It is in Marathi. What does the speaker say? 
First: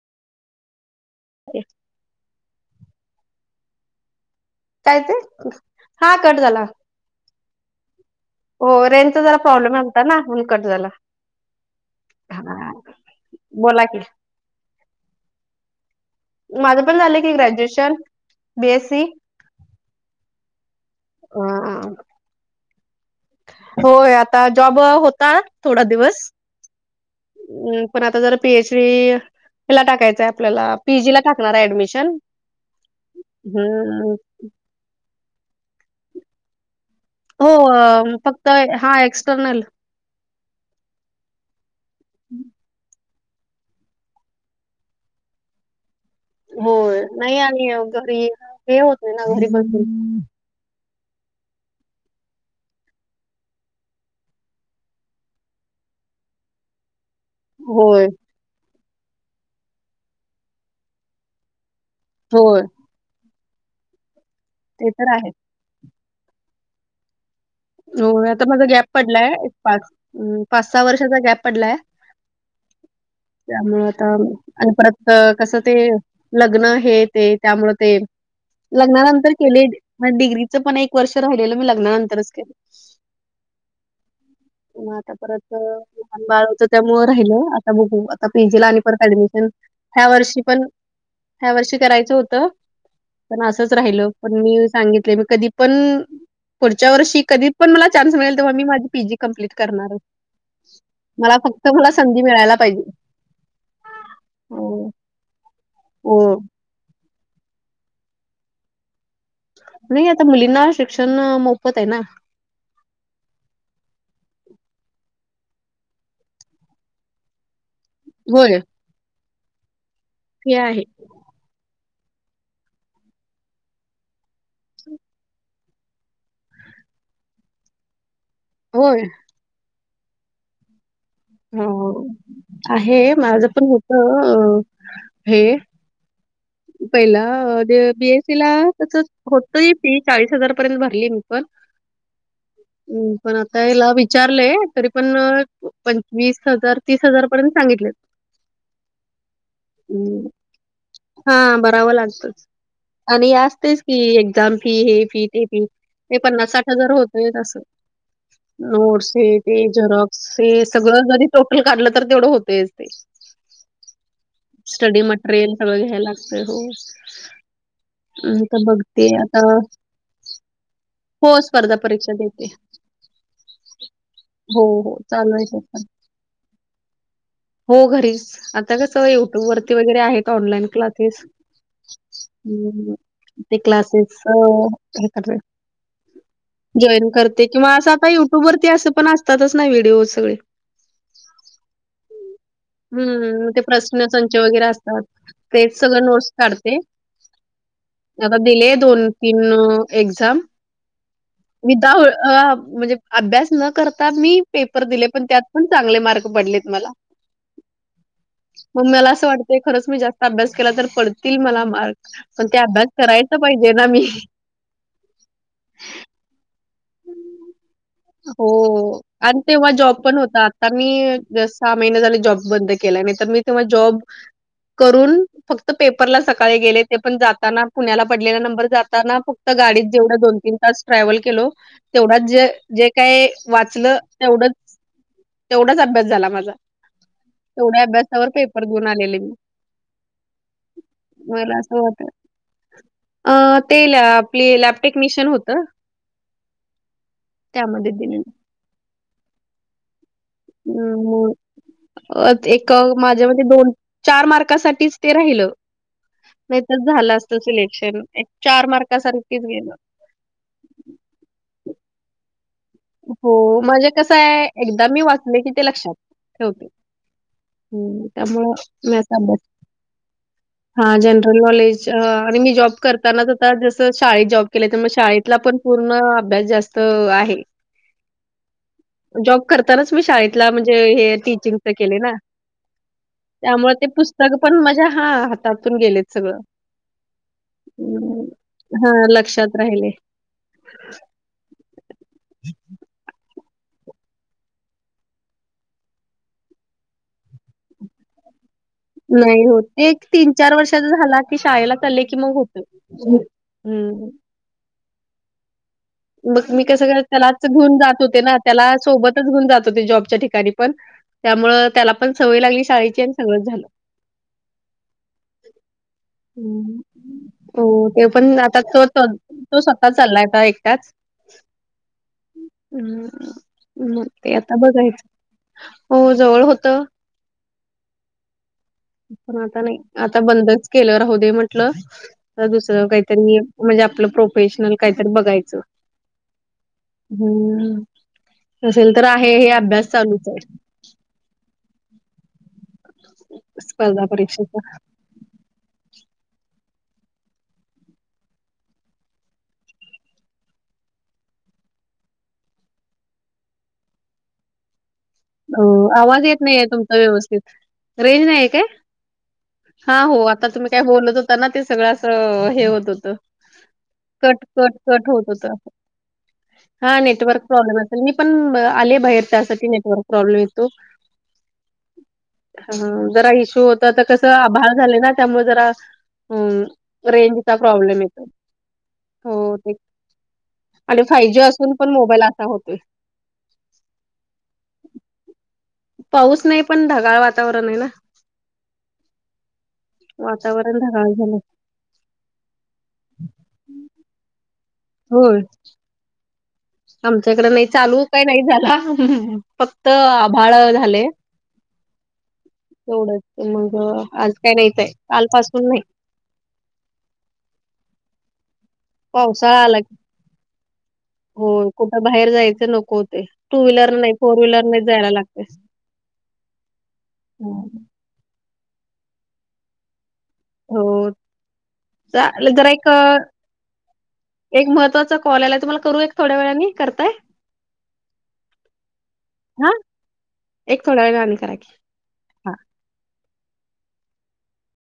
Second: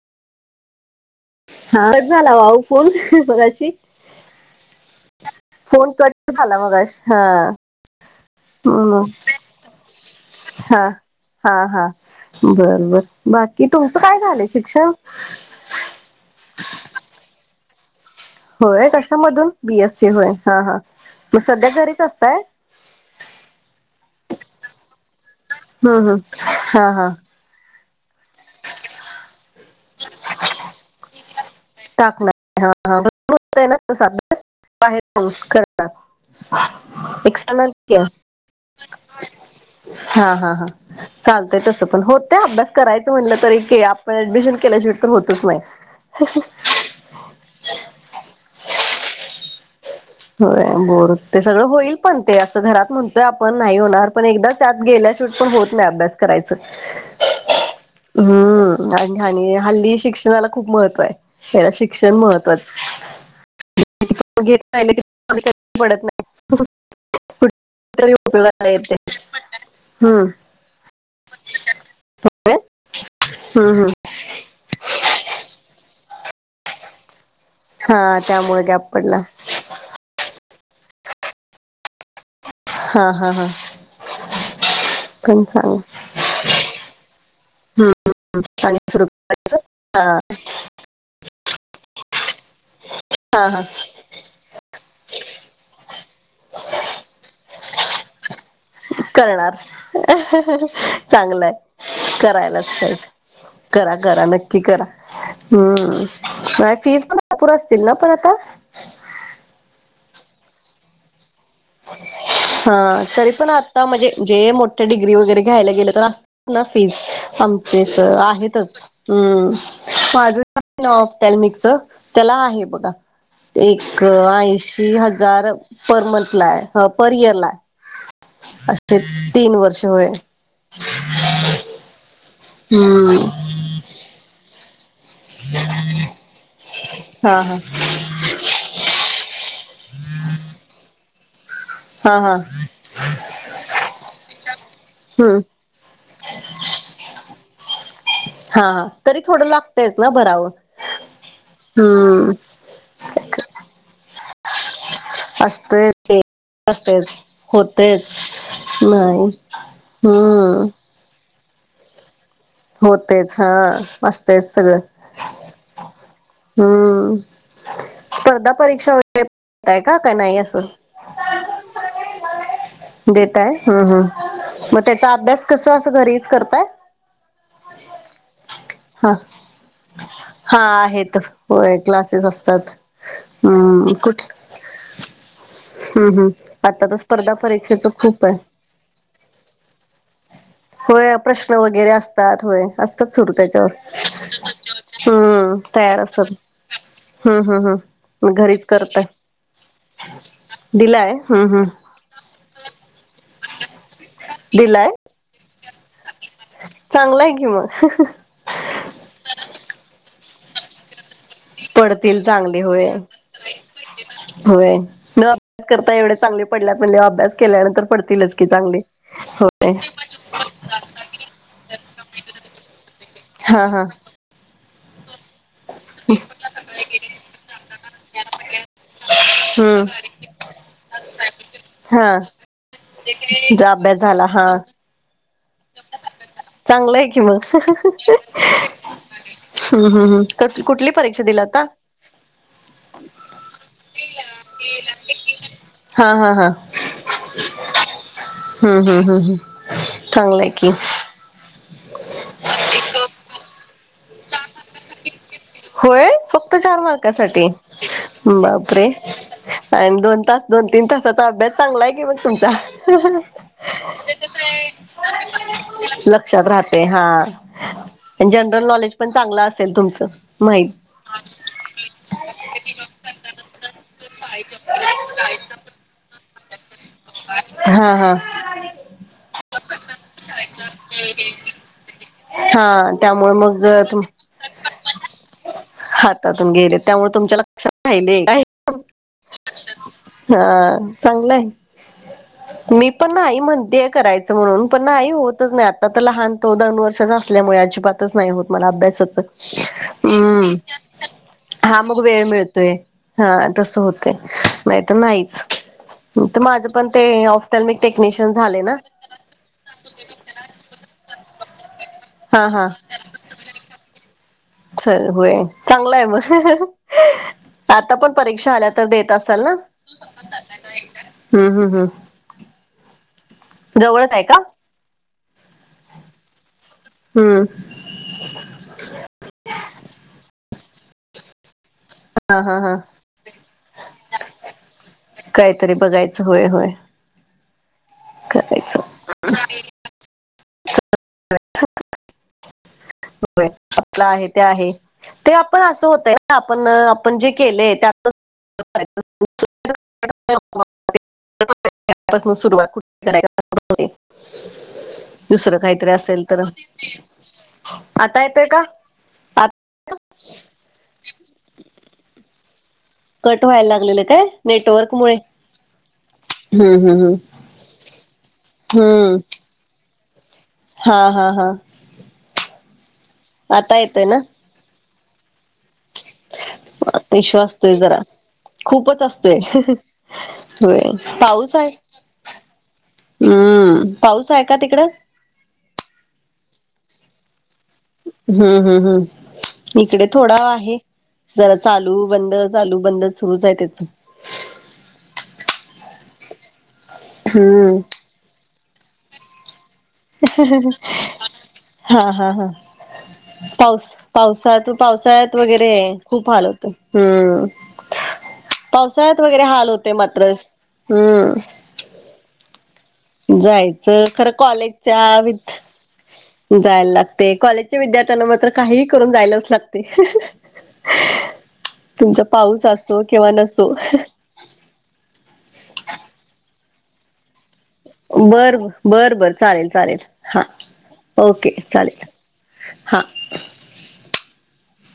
हा कट झाला भाऊ फोन स्गशी. काय ते. फोन कट झाला मग हा. हो हम्म रेंजचा जरा प्रॉब्लेम आहे होता ना होनकट हा झाला. हा हा हा बरबर बाकी बोला की तुमचं काय झालंय शिक्षण. माझं पण झालं की ग्रॅज्युएशन. होय बीएससी कशामधून बीएस सी होय हा हा मग अ सध्या घरीच असतय. होय आता जॉब होता थोडा हम्म हम् दिवस. हा हा हम् पण आता जरा पीएच डीला टाकायचंय आपल्याला पीजी ला टाका. टाकणार ह ह हम्म त्या बार करणार. एक हो सम फक्त हा एक्सटर्नल हा हा हा. चालतय तसं पण होतय अभ्यास करायचं म्हणलं तरी आपण ऍडमिशन केल्याशिवाय तर होतच नाही. ह. हो नाही आणि घरी हे होतय ना घरी बसून. हो बोर ते सगळं होईल पण ते असं घरात म्हणतोय आपण नाही होणार पण एकदाच. त्यात गेल्या शिवट पण होत नाही अभ्यास करायचं. होय. हम्म आणि आणि हल्ली शिक्षणाला खूप महत्त्व आहे. हला शिक्षण होय महत्त्वाचं ते तर आहे राहि पडत नाही. हो तरी आता माझा उपयोगाला गॅप येते. पडलाय एक पाच्. हम्म पाच सहा वर्षाचा गॅप पडलाय हम्म त्यामुळे हम्म आता. आणि परत कसं ते लग्न हे ते त्यामुळं ते हा त्यामुळे गॅप पडला लग्नानंतर. केले डिग्रीचं पण एक वर्ष राहिलं मी लग्नानंतरच केलं. हा हा हा. ह. मग आता परत पण सांग लहान बाळच त्यामु राहिलं आता हम्म बघू आता पीजी ला आणि आली परत सुरू ऍडमिशन. हा ह्या वर्षी पण ह्या वर्षी करायचं होत पण हा हा असंच राहिल. पण मी सांगितले मी कधी पण पुढच्या वर्षी कधी. पण मला चान्स मिळेल तेव्हा मी माझी पीजी कंप्लीट करणार मला. चांगलंय तर मला संधी मिळायला पाहिजे. करा करा नक्की करा हो हो हम्म फीस पण. नापूर असतील ना पण आता. नाही आता मुलींना शिक्षण मो. हा तरी पण आता म्हणजे जे मोठे डिग्री वगैरे घ्यायला गेलं तर. ना फीज आमचे होय आहेतच हम् माझ. हे आहे. त्याॅल्मिक च त्याला आहे बघा. एक ऐंशी हजार पर मंथ. लाय ह पर इयर लाय असे होय. तीन वर्ष होय. हो आहे हम्म माझ पण होत अ हे. पहिला हा हा बी एस. तिला तसं होत फी चाळीस हजार पर्यंत भरली मी पण हा हा हम्म पण आता याला विचारलंय तरी पण हम्म पंचवीस हजार तीस हजार पर्यंत सांगितले. हा तरी थोडं लागतयच ना भराव हा बरावं लागतंच. आणि असतेच की एक्झाम फी हे फी ते फी ते पन्नास साठ हजार होतोय. होतेच. नोट्स हे ते जरॉक्स हे सगळं जरी टोटल काढलं तर तेवढं होत. तेच ते होतेच हा असतयच सगळं स्टडी मटेरियल सगळं घ्यायला. हो हम्म स्पर्धा तर परीक्षा बघते वगैरे आता. देताय का का नाही असं हो स्पर्धा परीक्षा देते. देतय हम हो, हम् मग हो त्याचा चालू अभ्यास आहे ते कस पण. अस घरीच करताय. हो घरीच आता कस हा युट्यूब वरती वगैरे आहे हा ऑनलाईन आहेत क्लास. होय क्लासेस असतात ते हम्म क्लासेस कुठ हे कर. हम्म हम्म आता तर जॉईन स्पर्धा करते किंवा परीक्षेच असं आता खूप आहे युट्यूब वरती असं पण असतातच नाही व्हिडिओ सगळे. होय प्रश्न वगैरे असतात होय. असतात सुरू हं, ते त्याच्यावर प्रश्न संच वगैरे असतात. हम्म तेच तयार सगळं असतात. नोट्स काढते. हा हा हा. आता दिले दोन तीन एक्झाम. दिलाय हम ह. मी द म्हणजे अभ्यास न करता मी पेपर दिलाय दिले. ण त्यात पण चगले मार्. चांगलाय कि मग. मग मला असं वाटतंय खरच मी जास्त अभ्यास केला तर पडत. तील मला मार्क पडतील पण ते चांगले अभ्यास होय करायच पाहिजे ना मी. होय न अभ्यास करता एवढे चांगले पडल्या म्हणजे अभ्यास केल्यानंतर पडतीलच की हो. चांगली आणि हो. तेव्हा जॉब पण होता. आता मी सहा महिने झाले जॉब बंद केला नाही तर मी तेव्हा हा हा जॉब करून फक्त पेपरला सकाळी गेले ते पण जाताना पुण्याला पडलेला नंबर जाताना फक्त हम्म गाडीत जेवढं दोन तीन तास ट्रॅव्हल केलो हा तेवढाच जे जे काय वाचलं तेवढंच. तेवढाच अभ्यास झाला माझा. चांगलंय की मग तेवढ्या अभ्यासावर पेपर ह् देऊन आलेले मी. हम् कुठली परीक्षा दिली मला आता? असं वाटत अ ते ल आपली लॅपटेक्निशियन होतं. हा हां हां त्यामध्ये दिली. हम्म हम हम् हम चांगलेय हम् म एक माझ्या मते दोन चार मार्कासाठीच ते राहिलं. होय फक्त नाहीतर चार झालं असतं मारकांसाठी सिलेक्शन. एक बापरे मार्कासाठीच गेलं. आणि दोन तास. दोन तीन तासचा अभ्यास चांगला आहे की मग तुमचा. हो, म्हणजे कसं आहे एकदा मी वाचले की ते लक्षात ठेवते. राहते हां हं, आणि त्यामुळं जनरल नॉलेज पण चांगलं असेल तुमचं? माहित हा जनरल नॉलेज आणि मी जॉब करतानाच आता जस शाळेत जॉब केलं तर मग शाळेतला पण पूर्ण अभ्यास जास्त आहे. हा हां जॉब करतानाच मी शाळेतला म्हणजे हे टीचिंगच केले ना. हा मग त्यामुळे ते तुम पुस्तक पण माझ्या हा हातातून गेलेत सगळं. हातातून गेले त्यामुळे तुमच्या लक्षात राहिले काय हा लक्षात राहिले. हा चांगलंय ह् [inaudible] मी पण नाही म्हणतेय करायचं म्हणून पण नाही होतच नाही आता तर लहान तो दोन वर्षाचा असल्यामुळे अजिबात नाही होत मला अभ्यास. नाही होत एक तीन चार हम्म वर्षाचा झाला की शाळेला हा मग चालले की वेळ होत मिळतोय. हा तस हम्म होतय नाही तर नाहीच. तर मग मी माझं पण कसं ते त्यालाच घेऊन ऑफ्थॅल्मिक जात होते टेक्निशियन ना झाले त्याला सोबतच घेऊन जात होते जॉबच्या ठिकाणी पण. त्यामुळं त्याला पण सवय हा लागली हा शाळेची आणि सगळं झालं. च होय चांगलं आहे म हम्म. हो आता ते पण परीक्षा आता आल्या तो तर तो देत असाल ना? तो स्वतः चालाय आता एक हम्म हम्म हम्म मग जवळच आहे का ते आता बघायचं. हो जवळ होतं. हम्म [inaudible] पण आता नाही आता बंदच केलं राहू दे म्हण दुसरं काहीतरी म्हणजे आपलं प्रोेफेशनल काय बघायचं. कायतरी बघायचं हो हम्म करायचं असेल तर आहे हे अभ्यास चालूच आहे. स्पर्धा आपला आहे ते परीक्षेचा. आहे. ते आपण असं होतय आपण आपण जे केलेय त्यात. सुरुवातठ कराय [inaudible] अ काहीतरी असेल आवाज तर येत नाही आहे तुमचा व्यवस्थित आता रेंज येतोय नाहीय का काय? आ हा हो आता तुम्ही काय बोलत होता ना ते सगळं अस हे होत होत. कट व्हायला लागलेलं काय कट कट नेटवर्क कट मुळे होत होत. हम्म हा हम्म हम्म नेटवर्क प्रॉब्लेम असेल मी पण आले हम्म बाहेर त्यासाठी नेटवर्क प्रॉब्लेमेत. हा हा हां ह जरा इश्यू होता तर येतोय ना कसं आभाळ झाले ना त्यामुळे जरा हम् इशू रेंजचा असतोय जरा प्रॉब्लेम येतो खूपच हो ते असतोय आणि पाऊस आहे असून पण मोबाईल असा होतोय. हम्म पाऊस आहे का तिकडं पाऊस नाही पण ढगाळ वातावरण आहे ना हम्म हम्म हम् इकडे थोडा आहे वातावरण ढगाळ झालंय. जरा चालू बंद चालू बंद सुरूच आहे त्याच होर आमच्याकडे नाही हम्म चालू काही नाही झाला फक्त आभाळ झाले हा हा हा तेवढच मग पाऊस आज काय पावसात नाहीत आहे पावसाळ्यात कालपसून वगैरे नाही खूप हाल होत हम्म पावसाळ्यात वगैरे पावसाळा हाल आला होते की मात्रच हम् हो कुठं बाहेर जायचं नको होते टू व्हीलर जायचं नाही खर फोर व्हीलर नाही जायला कॉलेजच्या वि लागते जायला लागते कॉलेजच्या विद्यार्थ त्यांना मात्र काही करून जायलाच लागते हो तुमचा चालेल पाऊस जरा एक असो किंवा नसो एक महत्त्वाचा कॉल आयला त मला करू एक थोड्या वेळाने करताय बर बरं बर चालेल हा चालेल हा एक थोड्या वेळाने ओके करा की चालेल हा